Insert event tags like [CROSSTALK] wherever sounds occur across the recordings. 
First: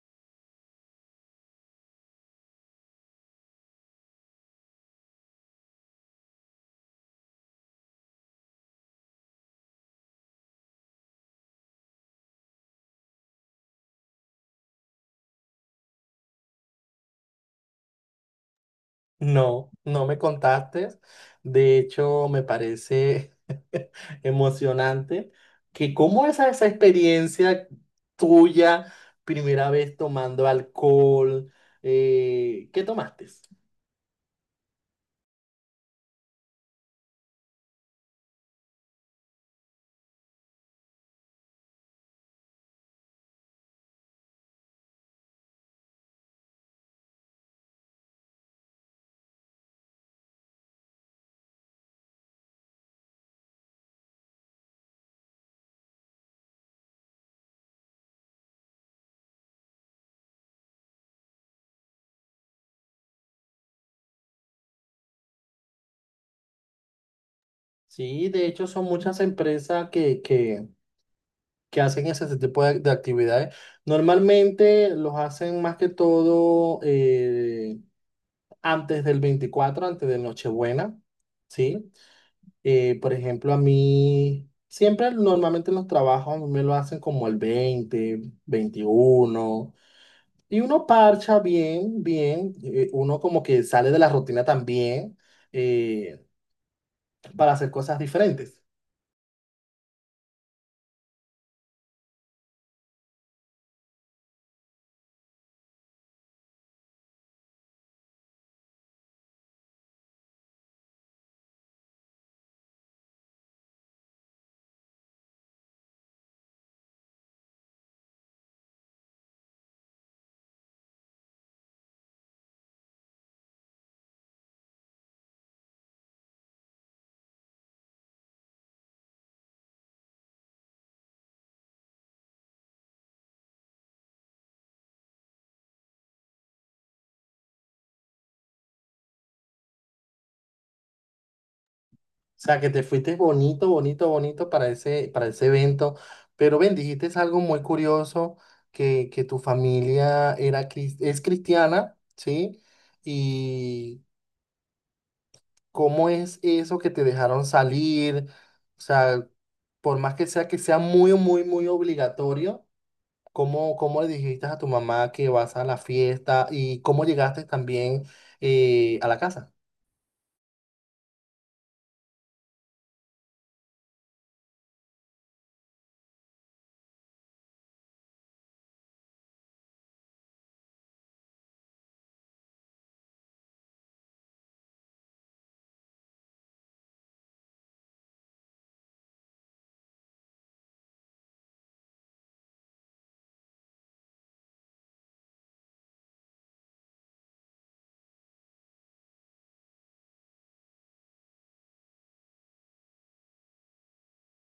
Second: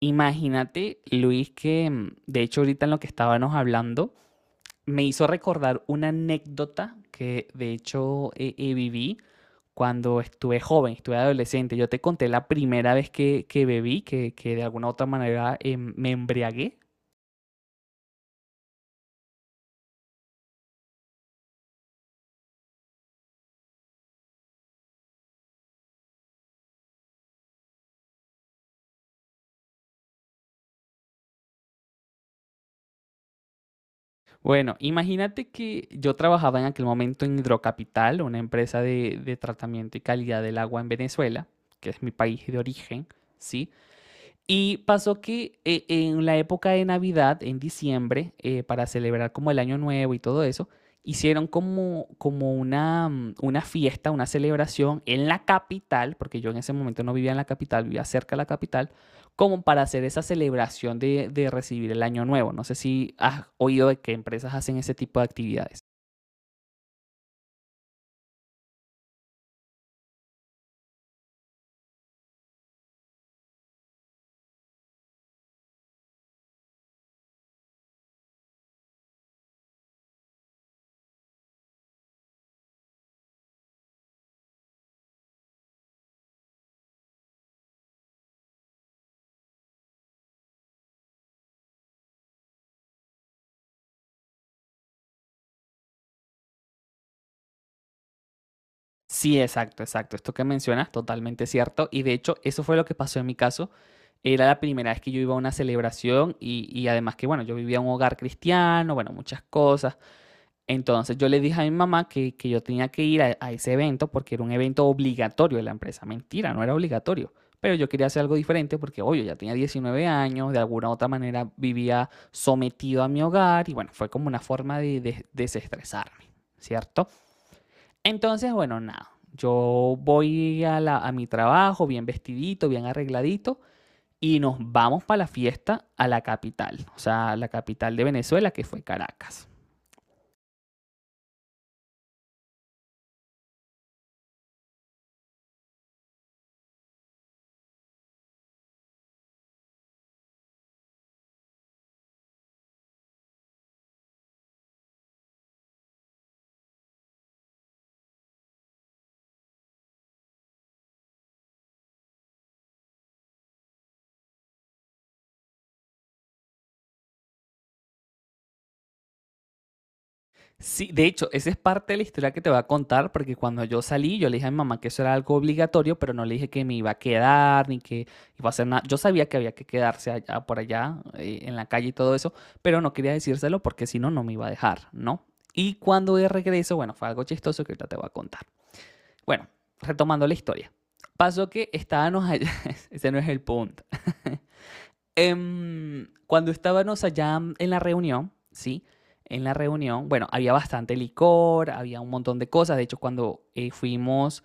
Imagínate, Luis, que de hecho ahorita en lo que estábamos hablando, me hizo recordar una anécdota que de hecho viví cuando estuve joven, estuve adolescente. Yo te conté la primera vez que bebí, que de alguna u otra manera me embriagué. No, no me contaste. De hecho, me parece [LAUGHS] emocionante que cómo es esa experiencia tuya, primera vez tomando alcohol, ¿qué tomaste? Bueno, imagínate que yo trabajaba en aquel momento en Hidrocapital, una empresa de tratamiento y calidad del agua en Venezuela, que es mi país de origen, ¿sí? Y pasó que en la época de Navidad, en diciembre, para celebrar como el Año Nuevo y todo eso, hicieron como una fiesta, una celebración en la capital, porque yo en ese momento no vivía en la capital, vivía cerca de la capital, como para hacer esa celebración de recibir el Año Nuevo. No sé si has oído de que empresas hacen ese tipo de actividades. Sí, de hecho son muchas empresas que hacen ese tipo de actividades. Normalmente los hacen más que todo antes del 24, antes de Nochebuena, ¿sí? Por ejemplo, a mí, siempre normalmente en los trabajos a mí me lo hacen como el 20, 21 y uno parcha bien, bien, uno como que sale de la rutina también eh, para hacer cosas diferentes. Sí, exacto, exacto. Esto que mencionas, totalmente cierto. Y de hecho, eso fue lo que pasó en mi caso. Era la primera vez que yo iba a una celebración y además que, bueno, yo vivía en un hogar cristiano, bueno, muchas cosas. Entonces yo le dije a mi mamá que yo tenía que ir a ese evento porque era un evento obligatorio de la empresa. Mentira, no era obligatorio, pero yo quería hacer algo diferente porque, obvio, ya tenía 19 años, de alguna u otra manera vivía sometido a mi hogar y bueno, fue como una forma de desestresarme, ¿cierto? Entonces, bueno, nada, yo voy a, la, a mi trabajo bien vestidito, bien arregladito y nos vamos para la fiesta a la capital, o sea, a la capital de Venezuela, que fue Caracas. O sea, que te fuiste bonito, bonito, bonito para ese evento, pero ven, dijiste es algo muy curioso, que tu familia era, es cristiana, ¿sí? Y ¿cómo es eso que te dejaron salir? O sea, por más que sea muy, muy, muy obligatorio, ¿cómo le dijiste a tu mamá que vas a la fiesta y cómo llegaste también a la casa? Sí, de hecho, esa es parte de la historia que te voy a contar, porque cuando yo salí, yo le dije a mi mamá que eso era algo obligatorio, pero no le dije que me iba a quedar, ni que iba a hacer nada. Yo sabía que había que quedarse allá, por allá, en la calle y todo eso, pero no quería decírselo porque si no, no me iba a dejar, ¿no? Y cuando de regreso, bueno, fue algo chistoso que ahorita te voy a contar. Bueno, retomando la historia. Pasó que estábamos allá, [LAUGHS] ese no es el punto. Cuando estábamos allá en la reunión, ¿sí? En la reunión, bueno, había bastante licor, había un montón de cosas. De hecho, cuando fuimos,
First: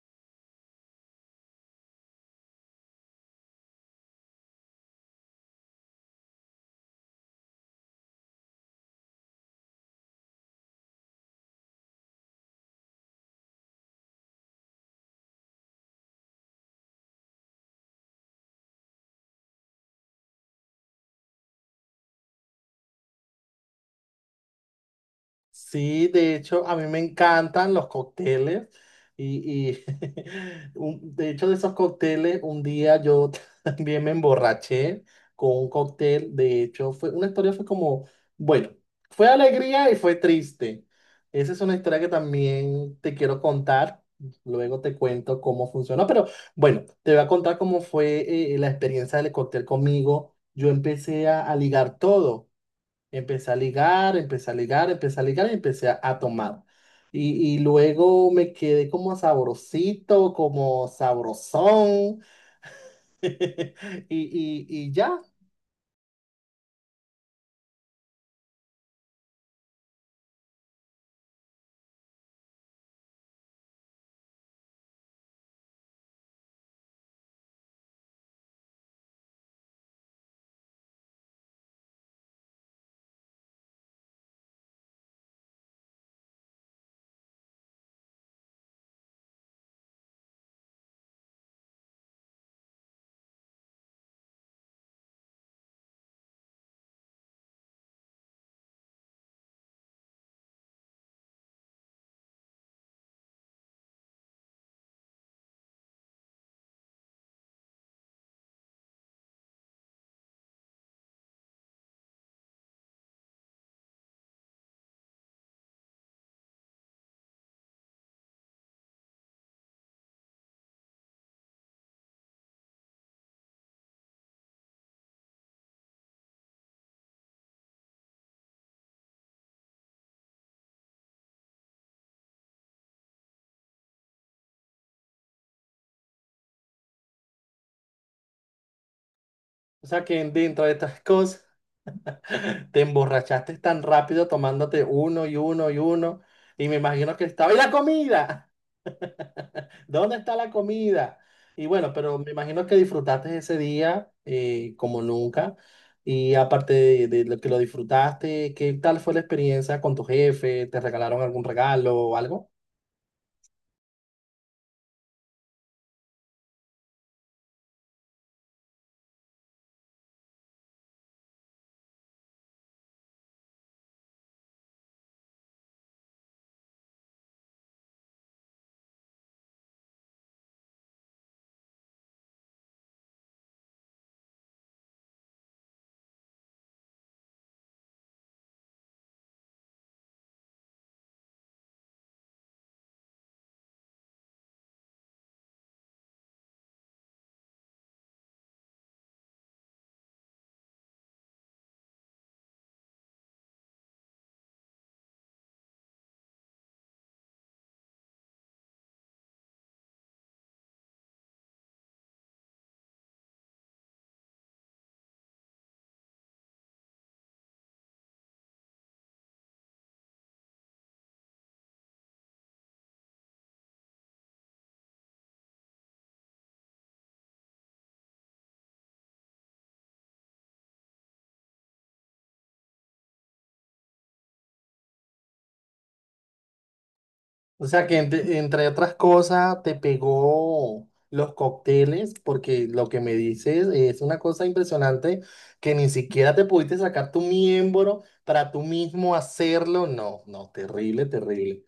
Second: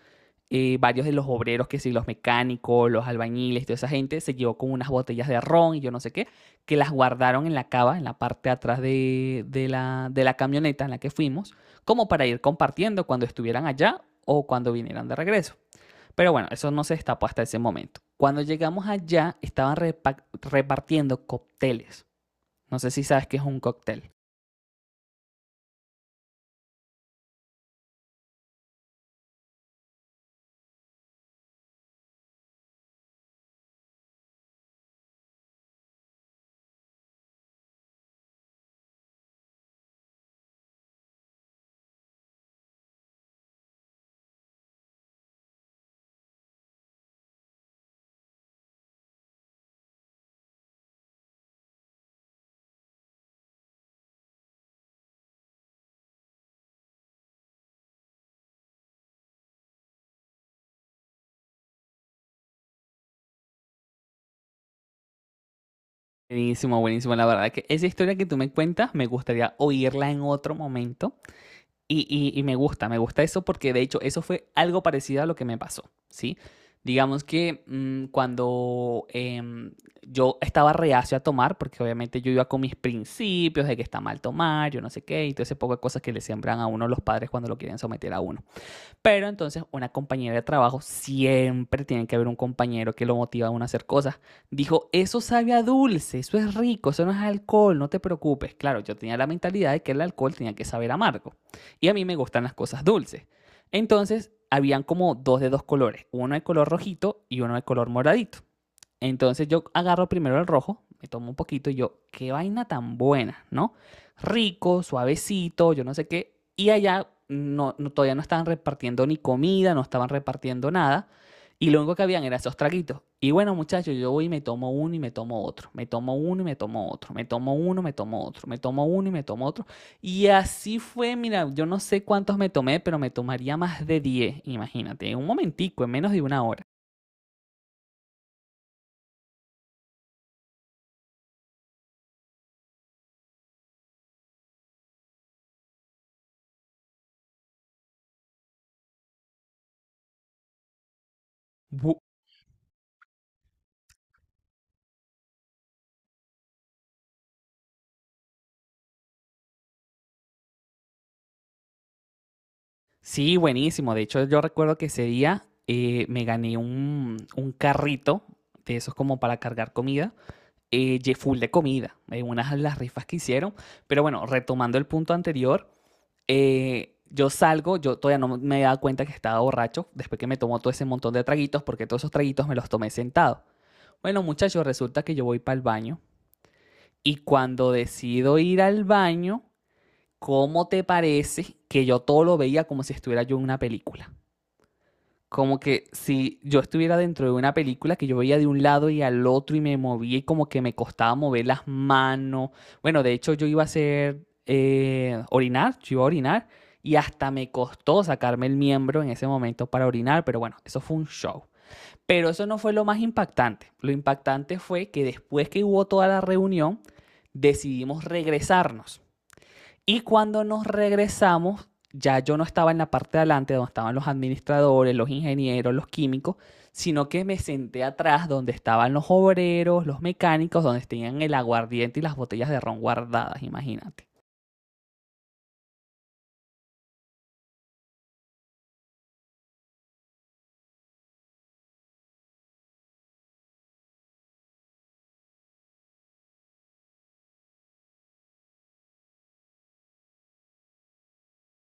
varios de los obreros, que sí, los mecánicos, los albañiles, toda esa gente, se llevó con unas botellas de ron y yo no sé qué, que las guardaron en la cava, en la parte de atrás de la camioneta en la que fuimos, como para ir compartiendo cuando estuvieran allá o cuando vinieran de regreso. Pero bueno, eso no se destapó hasta ese momento. Cuando llegamos allá, estaban repartiendo cócteles. No sé si sabes qué es un cóctel. Sí, de hecho, a mí me encantan los cócteles y [LAUGHS] de hecho de esos cócteles, un día yo [LAUGHS] también me emborraché con un cóctel, de hecho, fue una historia fue como, bueno, fue alegría y fue triste. Esa es una historia que también te quiero contar, luego te cuento cómo funcionó, pero bueno, te voy a contar cómo fue la experiencia del cóctel conmigo. Yo empecé a ligar todo. Empecé a ligar, empecé a ligar, empecé a ligar y empecé a tomar. Y luego me quedé como sabrosito, como sabrosón. [LAUGHS] Y ya. Buenísimo, buenísimo. La verdad que esa historia que tú me cuentas, me gustaría oírla en otro momento. Y me gusta eso porque de hecho eso fue algo parecido a lo que me pasó, ¿sí? Digamos que cuando yo estaba reacio a tomar, porque obviamente yo iba con mis principios de que está mal tomar, yo no sé qué, y todo ese poco de cosas que le siembran a uno los padres cuando lo quieren someter a uno. Pero entonces una compañera de trabajo, siempre tiene que haber un compañero que lo motiva a uno a hacer cosas. Dijo, eso sabe a dulce, eso es rico, eso no es alcohol, no te preocupes. Claro, yo tenía la mentalidad de que el alcohol tenía que saber amargo. Y a mí me gustan las cosas dulces. Entonces, habían como dos de dos colores, uno de color rojito y uno de color moradito. Entonces yo agarro primero el rojo, me tomo un poquito y yo, qué vaina tan buena, ¿no? Rico, suavecito, yo no sé qué. Y allá todavía no estaban repartiendo ni comida, no estaban repartiendo nada. Y lo único que habían eran esos traguitos. Y bueno, muchachos, yo voy y me tomo uno y me tomo otro. Me tomo uno y me tomo otro. Me tomo uno, me tomo otro. Me tomo uno y me tomo otro. Y así fue, mira, yo no sé cuántos me tomé, pero me tomaría más de 10. Imagínate, en un momentico, en menos de una hora. O sea que dentro de estas [LAUGHS] cosas te emborrachaste tan rápido tomándote uno y uno y uno. Y me imagino que estaba. ¡Y la comida! ¿Dónde está la comida? Y bueno, pero me imagino que disfrutaste ese día como nunca. Y aparte de lo que lo disfrutaste, ¿qué tal fue la experiencia con tu jefe? ¿Te regalaron algún regalo o algo? Sí, buenísimo. De hecho, yo recuerdo que ese día me gané un carrito de esos como para cargar comida, full de comida, en unas de las rifas que hicieron. Pero bueno, retomando el punto anterior, yo salgo, yo todavía no me he dado cuenta que estaba borracho después que me tomó todo ese montón de traguitos, porque todos esos traguitos me los tomé sentado. Bueno, muchachos, resulta que yo voy para el baño y cuando decido ir al baño, ¿cómo te parece que yo todo lo veía como si estuviera yo en una película? Como que si yo estuviera dentro de una película que yo veía de un lado y al otro y me movía y como que me costaba mover las manos. Bueno, de hecho yo iba a hacer orinar, yo iba a orinar y hasta me costó sacarme el miembro en ese momento para orinar, pero bueno, eso fue un show. Pero eso no fue lo más impactante. Lo impactante fue que después que hubo toda la reunión, decidimos regresarnos. Y cuando nos regresamos, ya yo no estaba en la parte de adelante donde estaban los administradores, los ingenieros, los químicos, sino que me senté atrás donde estaban los obreros, los mecánicos, donde tenían el aguardiente y las botellas de ron guardadas, imagínate. O sea que entre otras cosas te pegó los cócteles, porque lo que me dices es una cosa impresionante que ni siquiera te pudiste sacar tu miembro para tú mismo hacerlo. No, no, terrible, terrible.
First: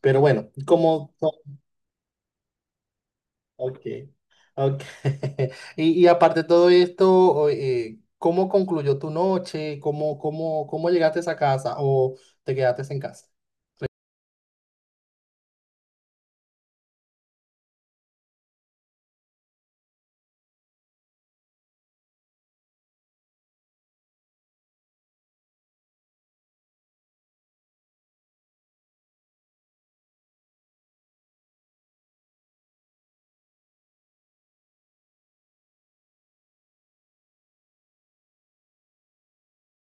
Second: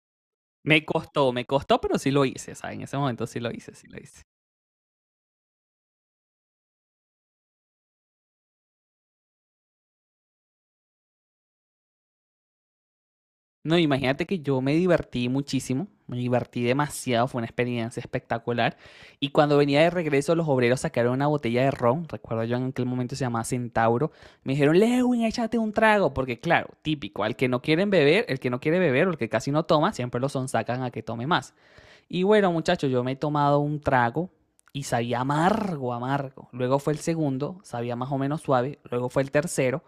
Pero bueno, como. Me costó, pero sí lo hice, ¿sabes? En ese momento sí lo hice, Ok, sí lo hice. ok. [LAUGHS] Y aparte de todo esto, ¿cómo, concluyó tu noche? cómo llegaste a esa casa o te quedaste en casa? No, imagínate que yo me divertí muchísimo, me divertí demasiado, fue una experiencia espectacular. Y cuando venía de regreso, los obreros sacaron una botella de ron, recuerdo yo en aquel momento se llamaba Centauro, me dijeron, Lewin, échate un trago, porque claro, típico, al que no quieren beber, el que no quiere beber o el que casi no toma, siempre lo sonsacan a que tome más. Y bueno, muchachos, yo me he tomado un trago y sabía amargo, amargo. Luego fue el segundo, sabía más o menos suave. Luego fue el tercero,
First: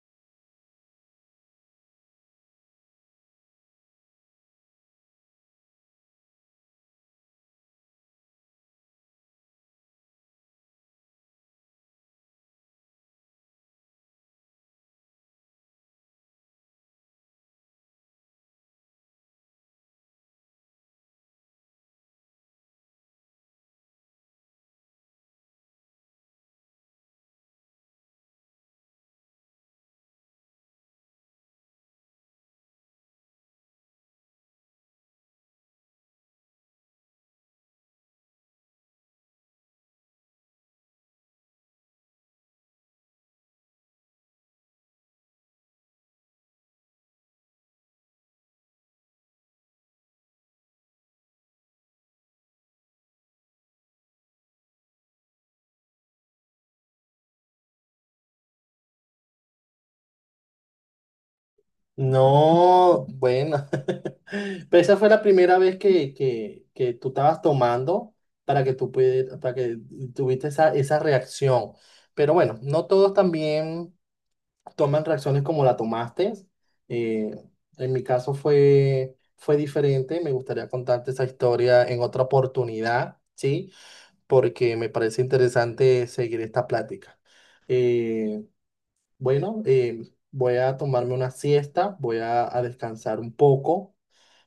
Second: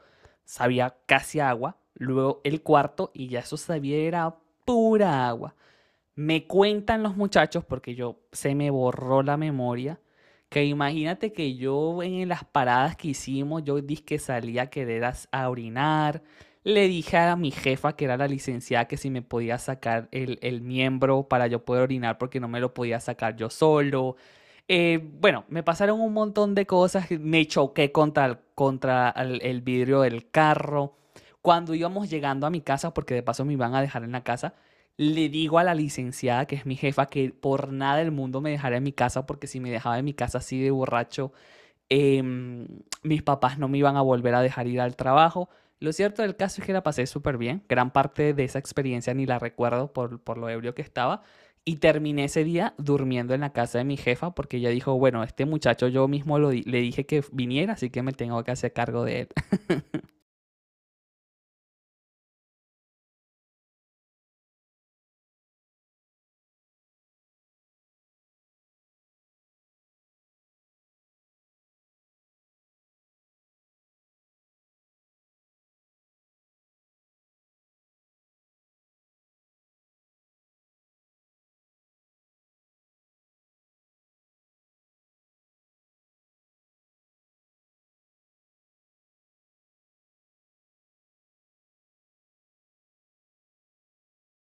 sabía casi agua. Luego el cuarto y ya eso sabía era pura agua. Me cuentan los muchachos, porque yo se me borró la memoria, que imagínate que yo en las paradas que hicimos, yo dije que salía a querer a orinar, le dije a mi jefa, que era la licenciada, que si me podía sacar el miembro para yo poder orinar porque no me lo podía sacar yo solo. Bueno, me pasaron un montón de cosas, me choqué contra el vidrio del carro. Cuando íbamos llegando a mi casa, porque de paso me iban a dejar en la casa, le digo a la licenciada, que es mi jefa, que por nada del mundo me dejara en mi casa, porque si me dejaba en mi casa así de borracho, eh, mis papás no me iban a volver a dejar ir al trabajo. Lo cierto del caso es que la pasé súper bien. Gran parte de esa experiencia ni la recuerdo por lo ebrio que estaba. Y terminé ese día durmiendo en la casa de mi jefa porque ella dijo, bueno, este muchacho yo mismo le dije que viniera, así que me tengo que hacer cargo de él. No, bueno, [LAUGHS] pero esa fue la primera vez que tú estabas tomando para que tuviste esa reacción. Pero bueno, no todos también toman reacciones como la tomaste. Eh, en mi caso fue diferente. Me gustaría contarte esa historia en otra oportunidad, ¿sí? Porque me parece interesante seguir esta plática. Eh, bueno, voy a tomarme una siesta, voy a descansar un poco.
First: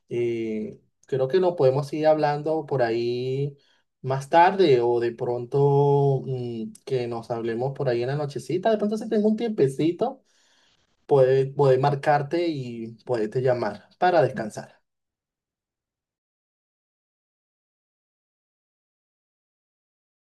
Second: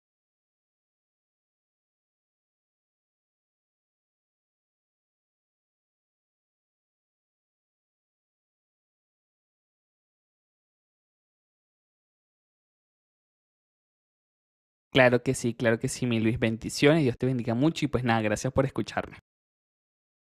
Eh, Creo que nos podemos ir hablando por ahí más tarde o de pronto que nos hablemos por ahí en la nochecita. De pronto si tengo un tiempecito puede marcarte y puede te llamar para descansar. [LAUGHS] Claro que sí, claro que sí, mi Luis. Bendiciones, Dios te bendiga mucho y pues nada, gracias por escucharme.